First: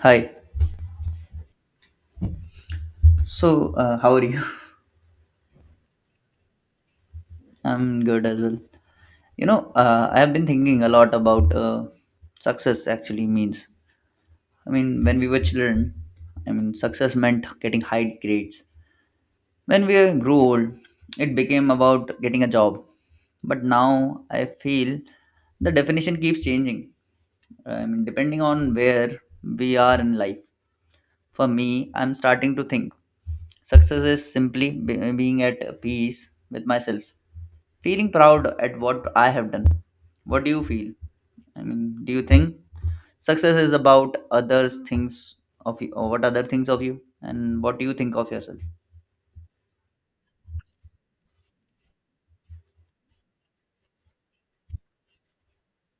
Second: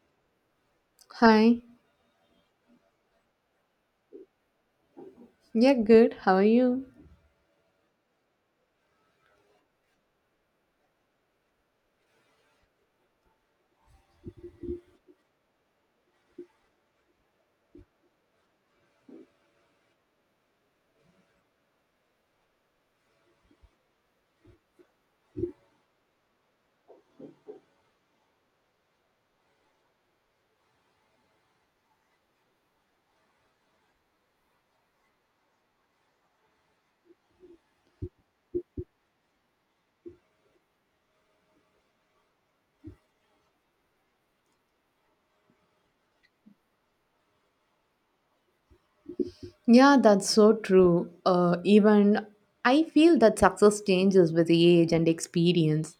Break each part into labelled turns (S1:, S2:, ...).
S1: Hi.
S2: Hi.
S1: So, how are you?
S2: Yeah, good. How are you?
S1: I'm good as well. I have been thinking a lot about success actually means. I mean, when we were children, I mean, success meant getting high grades. When we grew old, it became about getting a job. But now I feel the definition keeps changing. I mean, depending on where we are in life. For me, I'm starting to think success is simply being at peace with myself. Feeling proud at what I have done. What do you feel? I mean, do you think success is about others things of you or what other things of you and what do you think of yourself?
S2: Yeah, that's so true. Even I feel that success changes with age and experience.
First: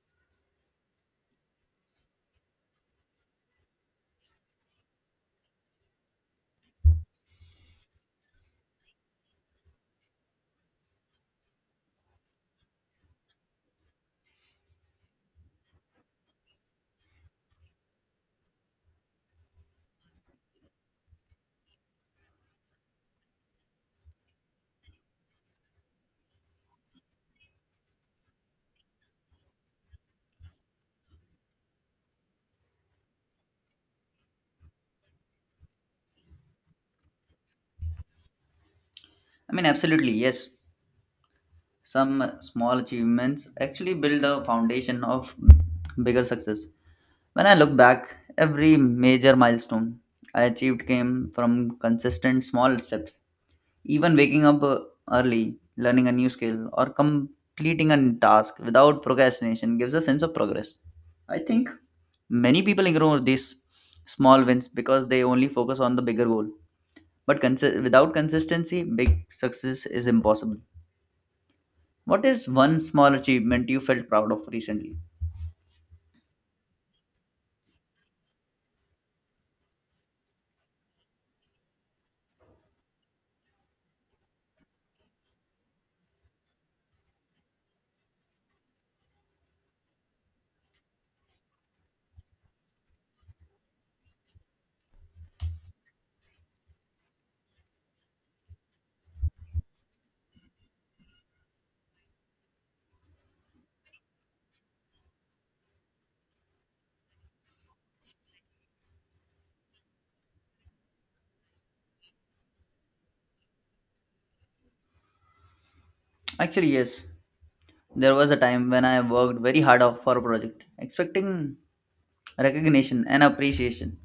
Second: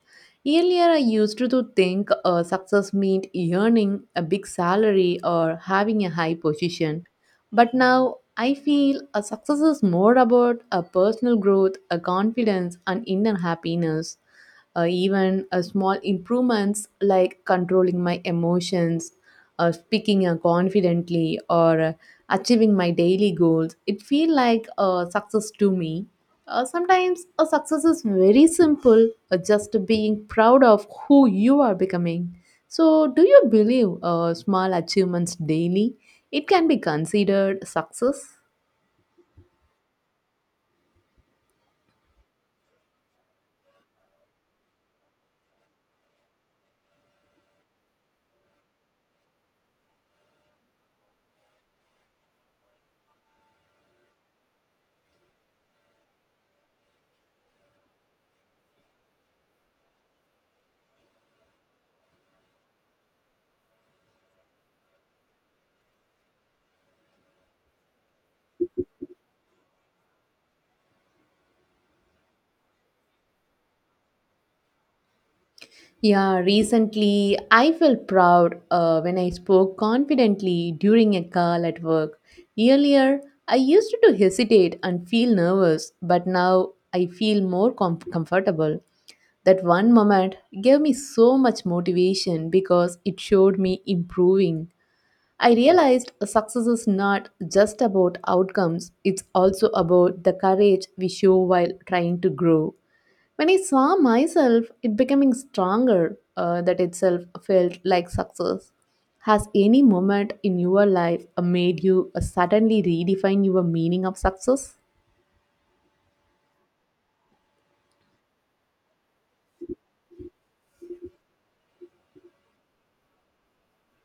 S2: Earlier, I used to think success meant earning a big salary or having a high position. But now, I feel a success is more about a personal growth, a confidence, and inner happiness. Even small improvements like controlling my emotions, speaking confidently, or achieving my daily goals, it feel like a success to me. Sometimes a success is very simple, just being proud of who you are becoming. So, do you believe small achievements daily? It can be considered success.
S1: I mean, absolutely, yes. Some small achievements actually build the foundation of bigger success. When I look back, every major milestone I achieved came from consistent small steps. Even waking up early, learning a new skill, or completing a task without procrastination gives a sense of progress. I think many people ignore these small wins because they only focus on the bigger goal. But without consistency, big success is impossible. What is one small achievement you felt proud of recently?
S2: Yeah, recently I felt proud when I spoke confidently during a call at work. Earlier, I used to hesitate and feel nervous, but now I feel more comfortable. That one moment gave me so much motivation because it showed me improving. I realized success is not just about outcomes, it's also about the courage we show while trying to grow. When I saw myself, it becoming stronger, that itself felt like success. Has any moment in your life made you suddenly redefine your meaning of success?
S1: Actually, yes. There was a time when I worked very hard out for a project, expecting recognition and appreciation.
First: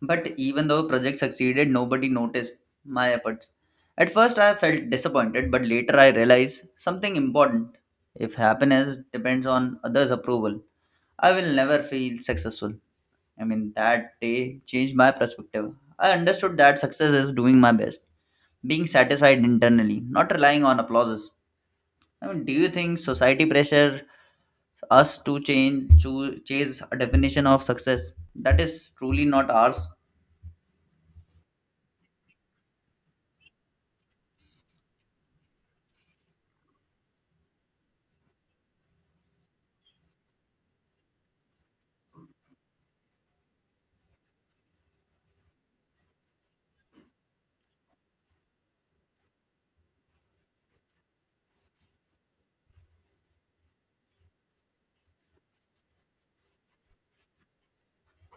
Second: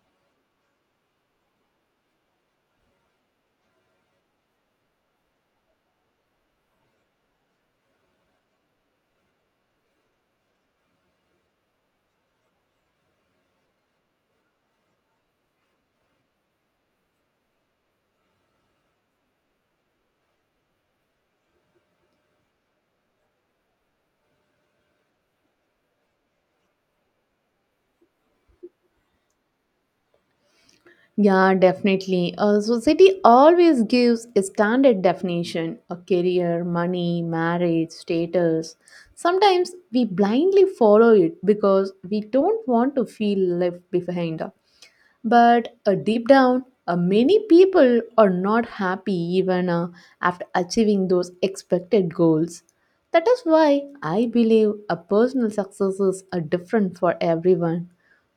S1: But even though project succeeded, nobody noticed my efforts. At first I felt disappointed, but later I realized something important. If happiness depends on others' approval, I will never feel successful. I mean, that day changed my perspective. I understood that success is doing my best, being satisfied internally, not relying on applauses. I mean, do you think society pressure us to change to chase a definition of success that is truly not ours?
S2: Yeah, definitely. Society always gives a standard definition a career, money, marriage, status. Sometimes we blindly follow it because we don't want to feel left behind. But deep down, many people are not happy even after achieving those expected goals. That is why I believe a personal success is different for everyone.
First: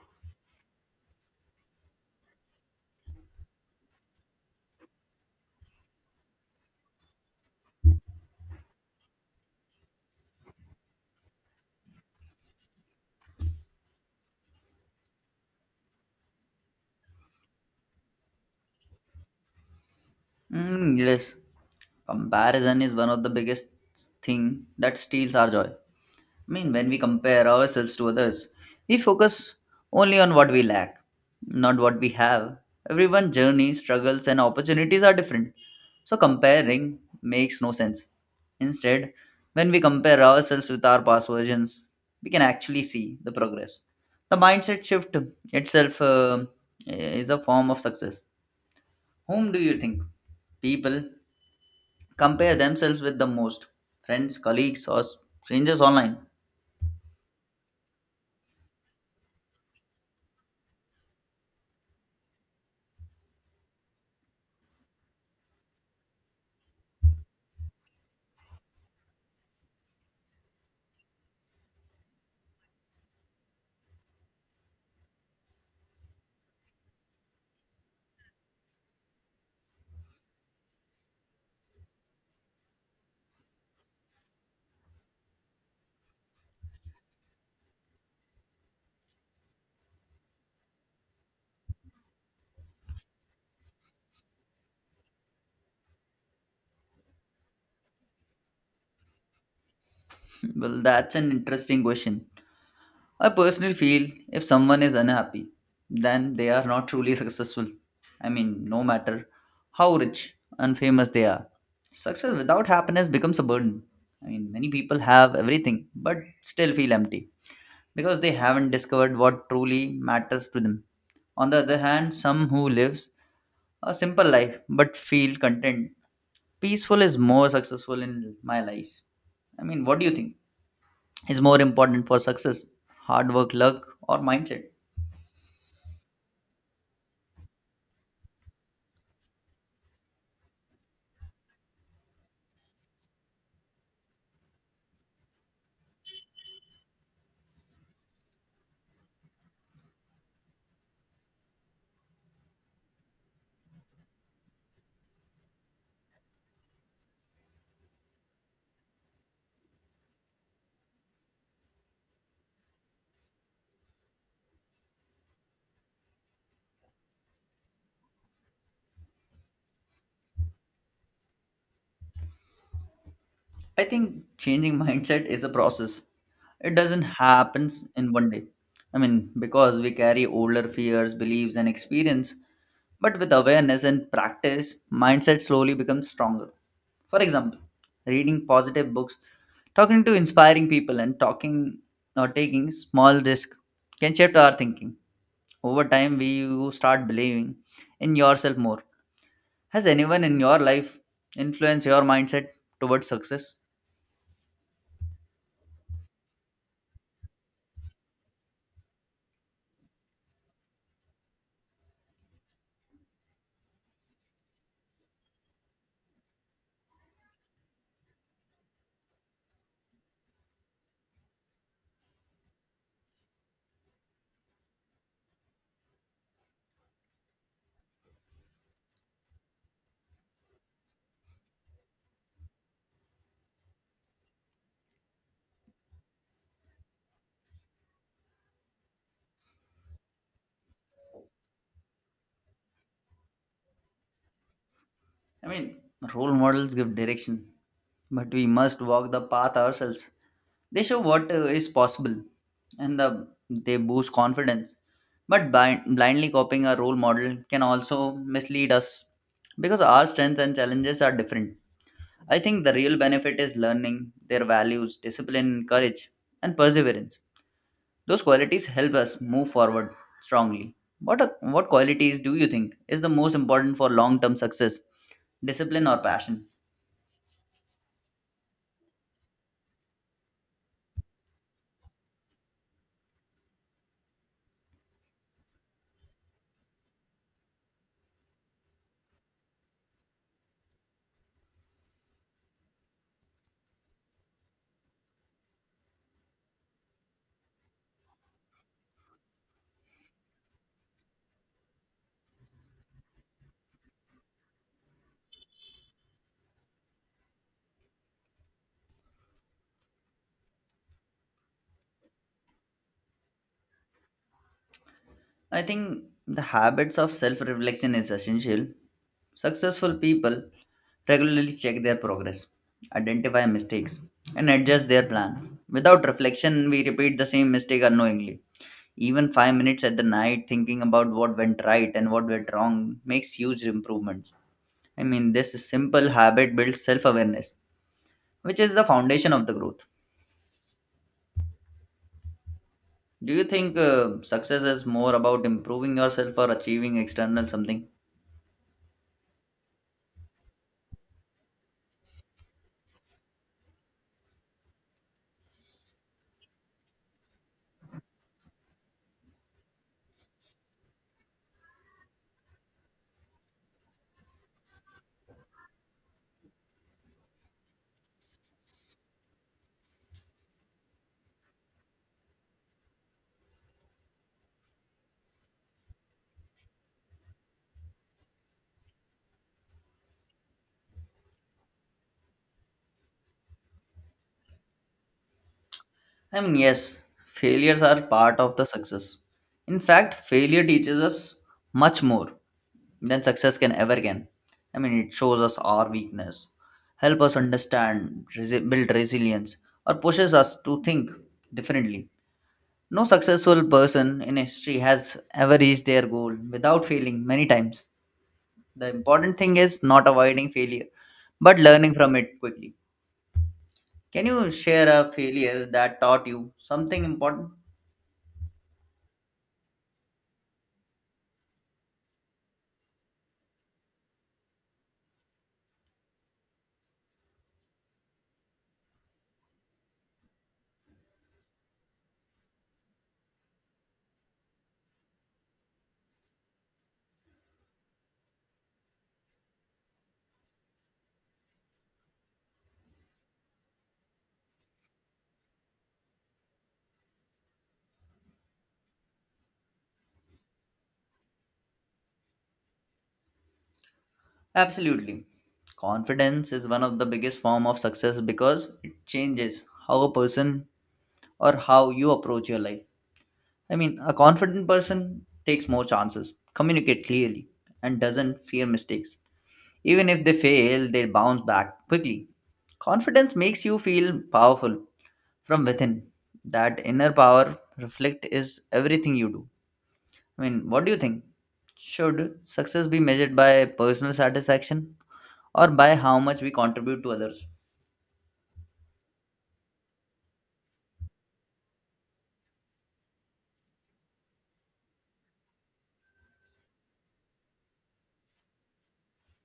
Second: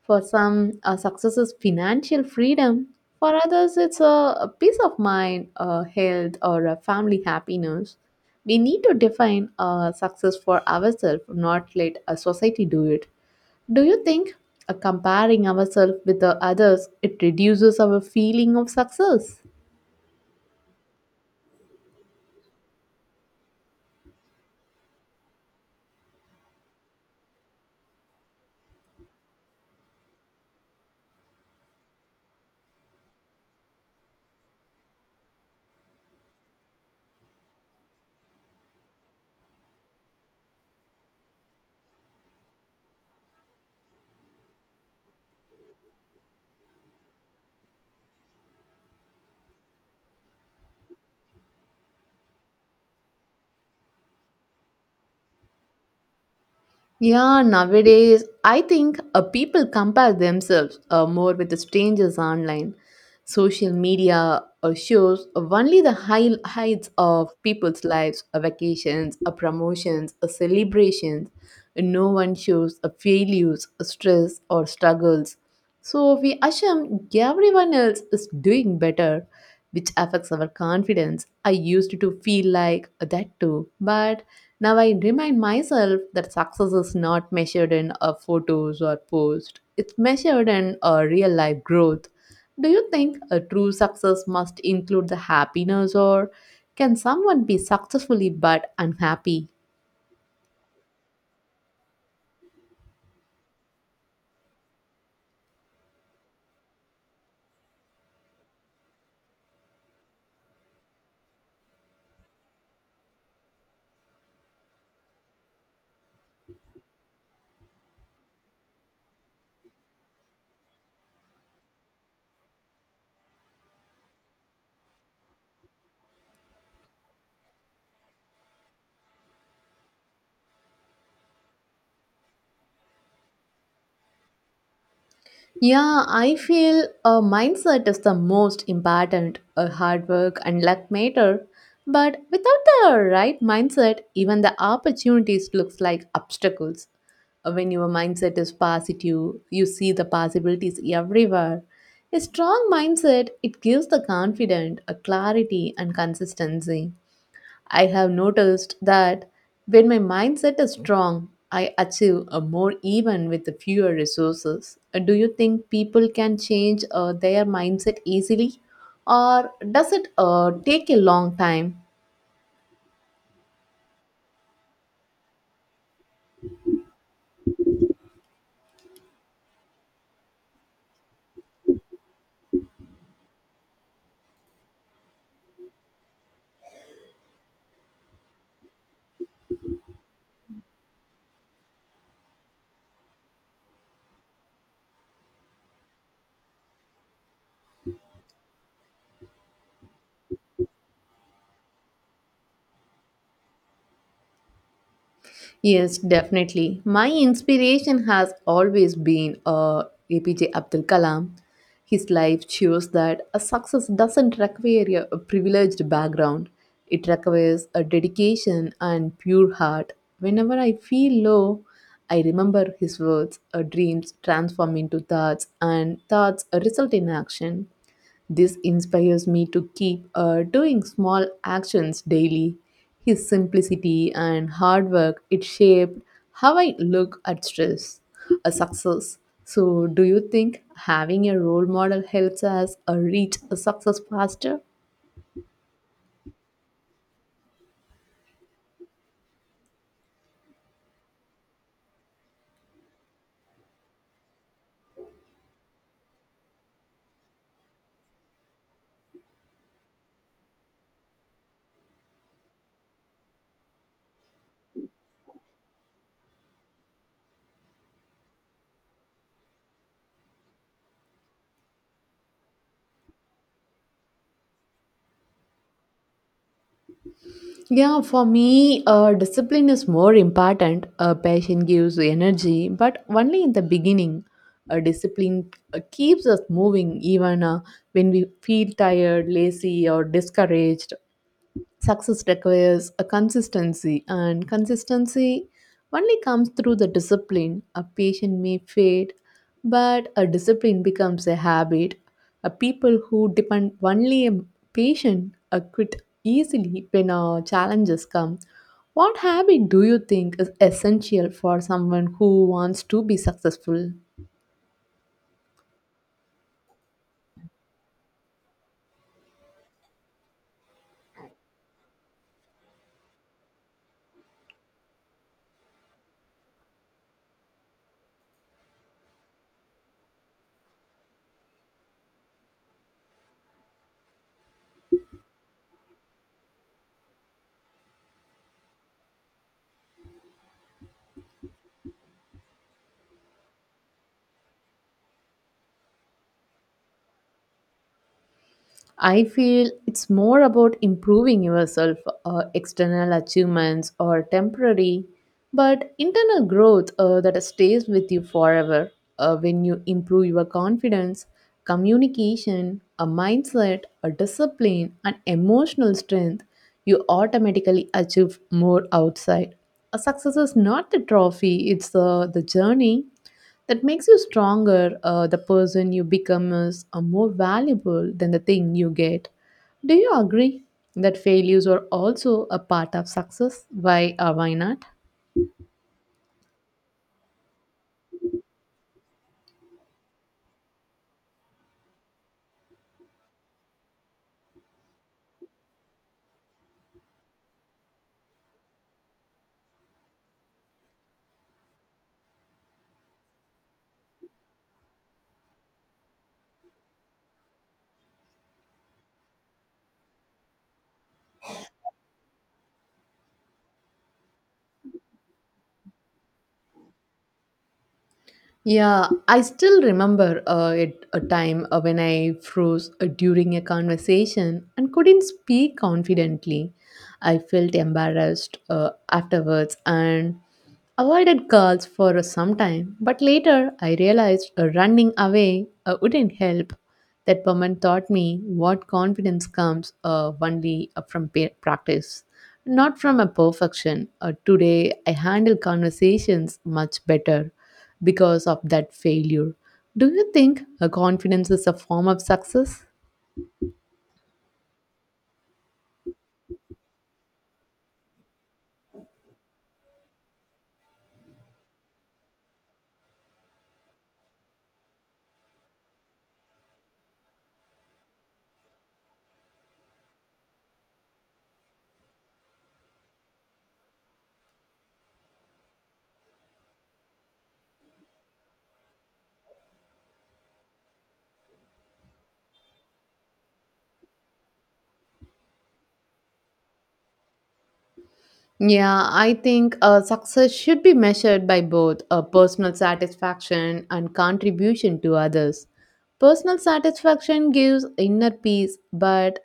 S2: For some, success is financial freedom. For others, it's a peace of mind, health, or a family happiness. We need to define success for ourselves, not let a society do it. Do you think comparing ourselves with the others it reduces our feeling of success?
S1: Yes, comparison is one of the biggest thing that steals our joy. I mean, when we compare ourselves to others, we focus only on what we lack, not what we have. Everyone's journey, struggles, and opportunities are different. So, comparing makes no sense. Instead, when we compare ourselves with our past versions, we can actually see the progress. The mindset shift itself is a form of success. Whom do you think people compare themselves with the most? Friends, colleagues, or strangers online?
S2: Yeah, nowadays, I think people compare themselves more with the strangers online. Social media shows only the high heights of people's lives, vacations, promotions, celebrations. No one shows failures, stress, or struggles. So we assume everyone else is doing better, which affects our confidence. I used to feel like that too, but now I remind myself that success is not measured in photos or posts. It's measured in real life growth. Do you think a true success must include the happiness or can someone be successfully but unhappy?
S1: Well, that's an interesting question. I personally feel if someone is unhappy, then they are not truly successful. I mean, no matter how rich and famous they are, success without happiness becomes a burden. I mean, many people have everything but still feel empty because they haven't discovered what truly matters to them. On the other hand, some who lives a simple life but feel content, peaceful is more successful in my life. I mean, what do you think? Is more important for success, hard work, luck, or mindset?
S2: Yeah, I feel a mindset is the most important. A hard work and luck matter, but without the right mindset, even the opportunities looks like obstacles. When your mindset is positive, you see the possibilities everywhere. A strong mindset, it gives the confident a clarity and consistency. I have noticed that when my mindset is strong, I achieve a more even with the fewer resources. Do you think people can change their mindset easily or does it take a long time?
S1: I think changing mindset is a process. It doesn't happen in one day. I mean, because we carry older fears, beliefs, and experience. But with awareness and practice, mindset slowly becomes stronger. For example, reading positive books, talking to inspiring people, and talking, or taking small risk can shape our thinking. Over time, we you start believing in yourself more. Has anyone in your life influenced your mindset towards success?
S2: Yes, definitely. My inspiration has always been APJ Abdul Kalam. His life shows that a success doesn't require a privileged background, it requires a dedication and pure heart. Whenever I feel low, I remember his words dreams transform into thoughts, and thoughts result in action. This inspires me to keep doing small actions daily. His simplicity and hard work it shaped how I look at stress, a success. So, do you think having a role model helps us reach a success faster?
S1: I mean, role models give direction, but we must walk the path ourselves. They show what is possible and they boost confidence. But blindly copying a role model can also mislead us because our strengths and challenges are different. I think the real benefit is learning their values, discipline, courage, and perseverance. Those qualities help us move forward strongly. What qualities do you think is the most important for long term success, discipline, or passion?
S2: Yeah, for me, discipline is more important. A passion gives energy, but only in the beginning. A discipline keeps us moving even when we feel tired, lazy, or discouraged. Success requires a consistency, and consistency only comes through the discipline. A patient may fade, but a discipline becomes a habit. A people who depend only on patient quit easily when challenges come. What habit do you think is essential for someone who wants to be successful?
S1: I think the habits of self reflection is essential. Successful people regularly check their progress, identify mistakes, and adjust their plan. Without reflection, we repeat the same mistake unknowingly. Even 5 minutes at the night thinking about what went right and what went wrong makes huge improvements. I mean, this simple habit builds self awareness which is the foundation of the growth. Do you think success is more about improving yourself or achieving external something?
S2: I feel it's more about improving yourself, external achievements or temporary, but internal growth that stays with you forever. When you improve your confidence, communication, a mindset, a discipline, and emotional strength, you automatically achieve more outside. A success is not the trophy, it's the journey that makes you stronger. The person you become is more valuable than the thing you get. Do you agree that failures are also a part of success? Why not?
S1: I mean, yes, failures are part of the success. In fact, failure teaches us much more than success can ever can. I mean, it shows us our weakness, help us understand, build resilience, or pushes us to think differently. No successful person in history has ever reached their goal without failing many times. The important thing is not avoiding failure but learning from it quickly. Can you share a failure that taught you something important?
S2: Yeah, I still remember a time when I froze during a conversation and couldn't speak confidently. I felt embarrassed afterwards, and avoided girls for some time, but later I realized running away wouldn't help. That woman taught me what confidence comes only from practice, not from a perfection. Today I handle conversations much better because of that failure. Do you think confidence is a form of success?
S1: Absolutely. Confidence is one of the biggest form of success because it changes how a person or how you approach your life. I mean, a confident person takes more chances, communicate clearly, and doesn't fear mistakes. Even if they fail, they bounce back quickly. Confidence makes you feel powerful from within. That inner power reflect is everything you do. I mean, what do you think? Should success be measured by personal satisfaction or by how much we contribute to others?
S2: Yeah, I think success should be measured by both personal satisfaction and contribution to others. Personal satisfaction gives inner peace, but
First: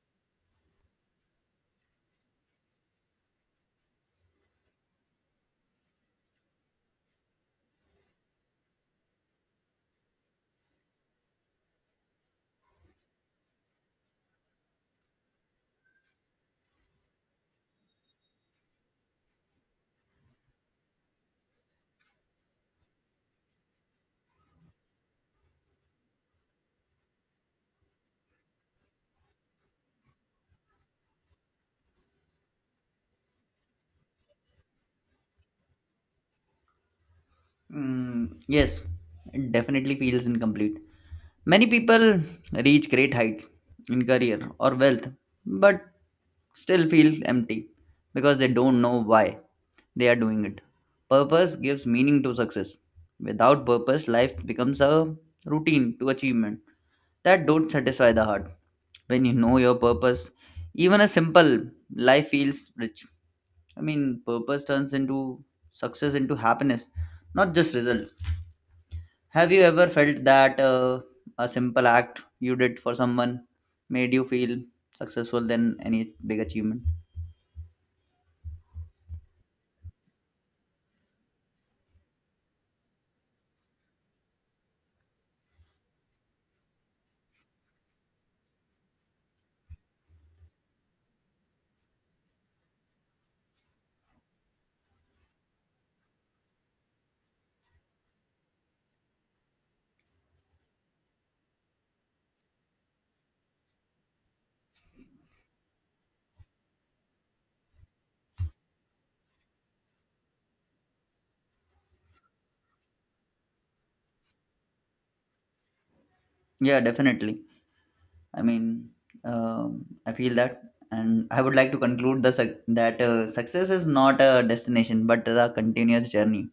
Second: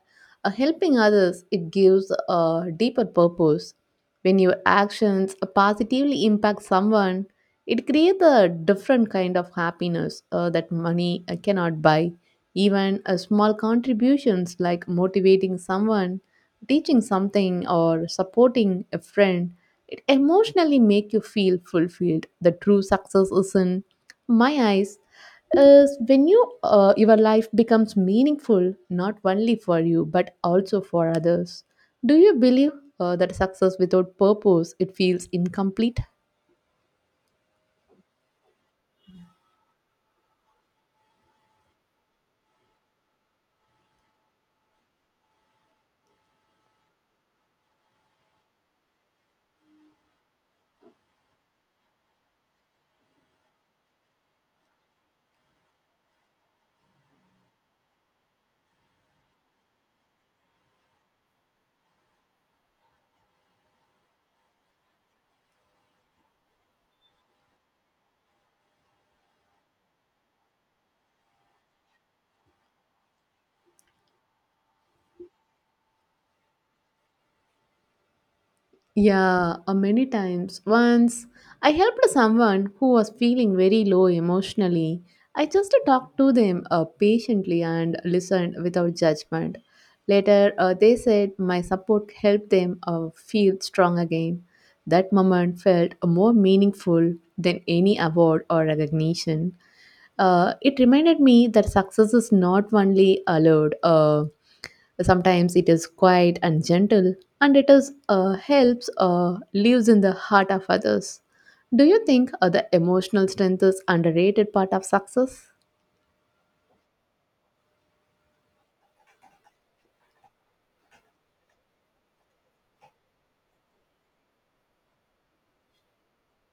S2: helping others it gives a deeper purpose. When your actions positively impact someone, it creates a different kind of happiness that money cannot buy. Even small contributions like motivating someone, teaching something, or supporting a friend, it emotionally make you feel fulfilled. The true success is in my eyes is when your life becomes meaningful not only for you but also for others. Do you believe that success without purpose it feels incomplete?
S1: Yes, it definitely feels incomplete. Many people reach great heights in career or wealth, but still feel empty because they don't know why they are doing it. Purpose gives meaning to success. Without purpose, life becomes a routine to achievement that don't satisfy the heart. When you know your purpose, even a simple life feels rich. I mean, purpose turns into success into happiness, not just results. Have you ever felt that a simple act you did for someone made you feel successful than any big achievement?
S2: Yeah, many times. Once I helped someone who was feeling very low emotionally. I just talked to them patiently and listened without judgment. Later, they said my support helped them feel strong again. That moment felt more meaningful than any award or recognition. It reminded me that success is not only allowed. Sometimes it is quiet and gentle, and it is helps lives in the heart of others. Do you think the emotional strength is underrated part of success?
S1: Yeah, definitely. I mean, um, I feel that, and I would like to conclude the suc that success is not a destination but a continuous journey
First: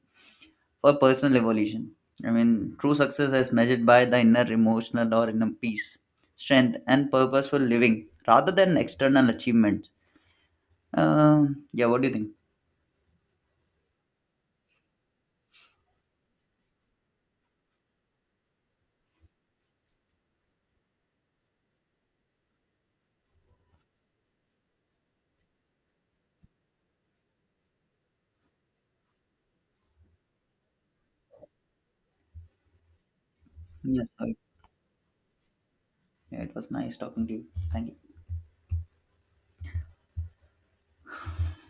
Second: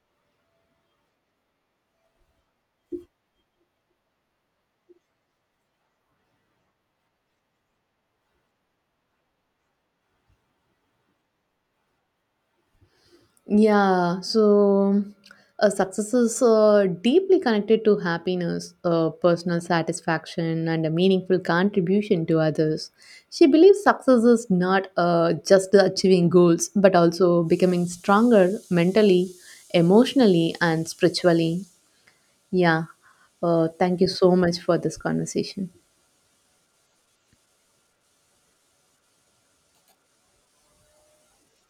S1: for personal evolution. I mean, true success is measured by the inner emotional or inner peace, strength, and purposeful living rather than external achievement. Yeah, what do you think?
S2: Yeah, so success is deeply connected to happiness, personal satisfaction, and a meaningful contribution to others. She believes success is not just achieving goals, but also becoming stronger mentally, emotionally, and spiritually. Yeah. Thank you
S1: Yes,
S2: so
S1: sorry.
S2: much for this conversation.
S1: Yeah, it was nice talking to you. Thank you.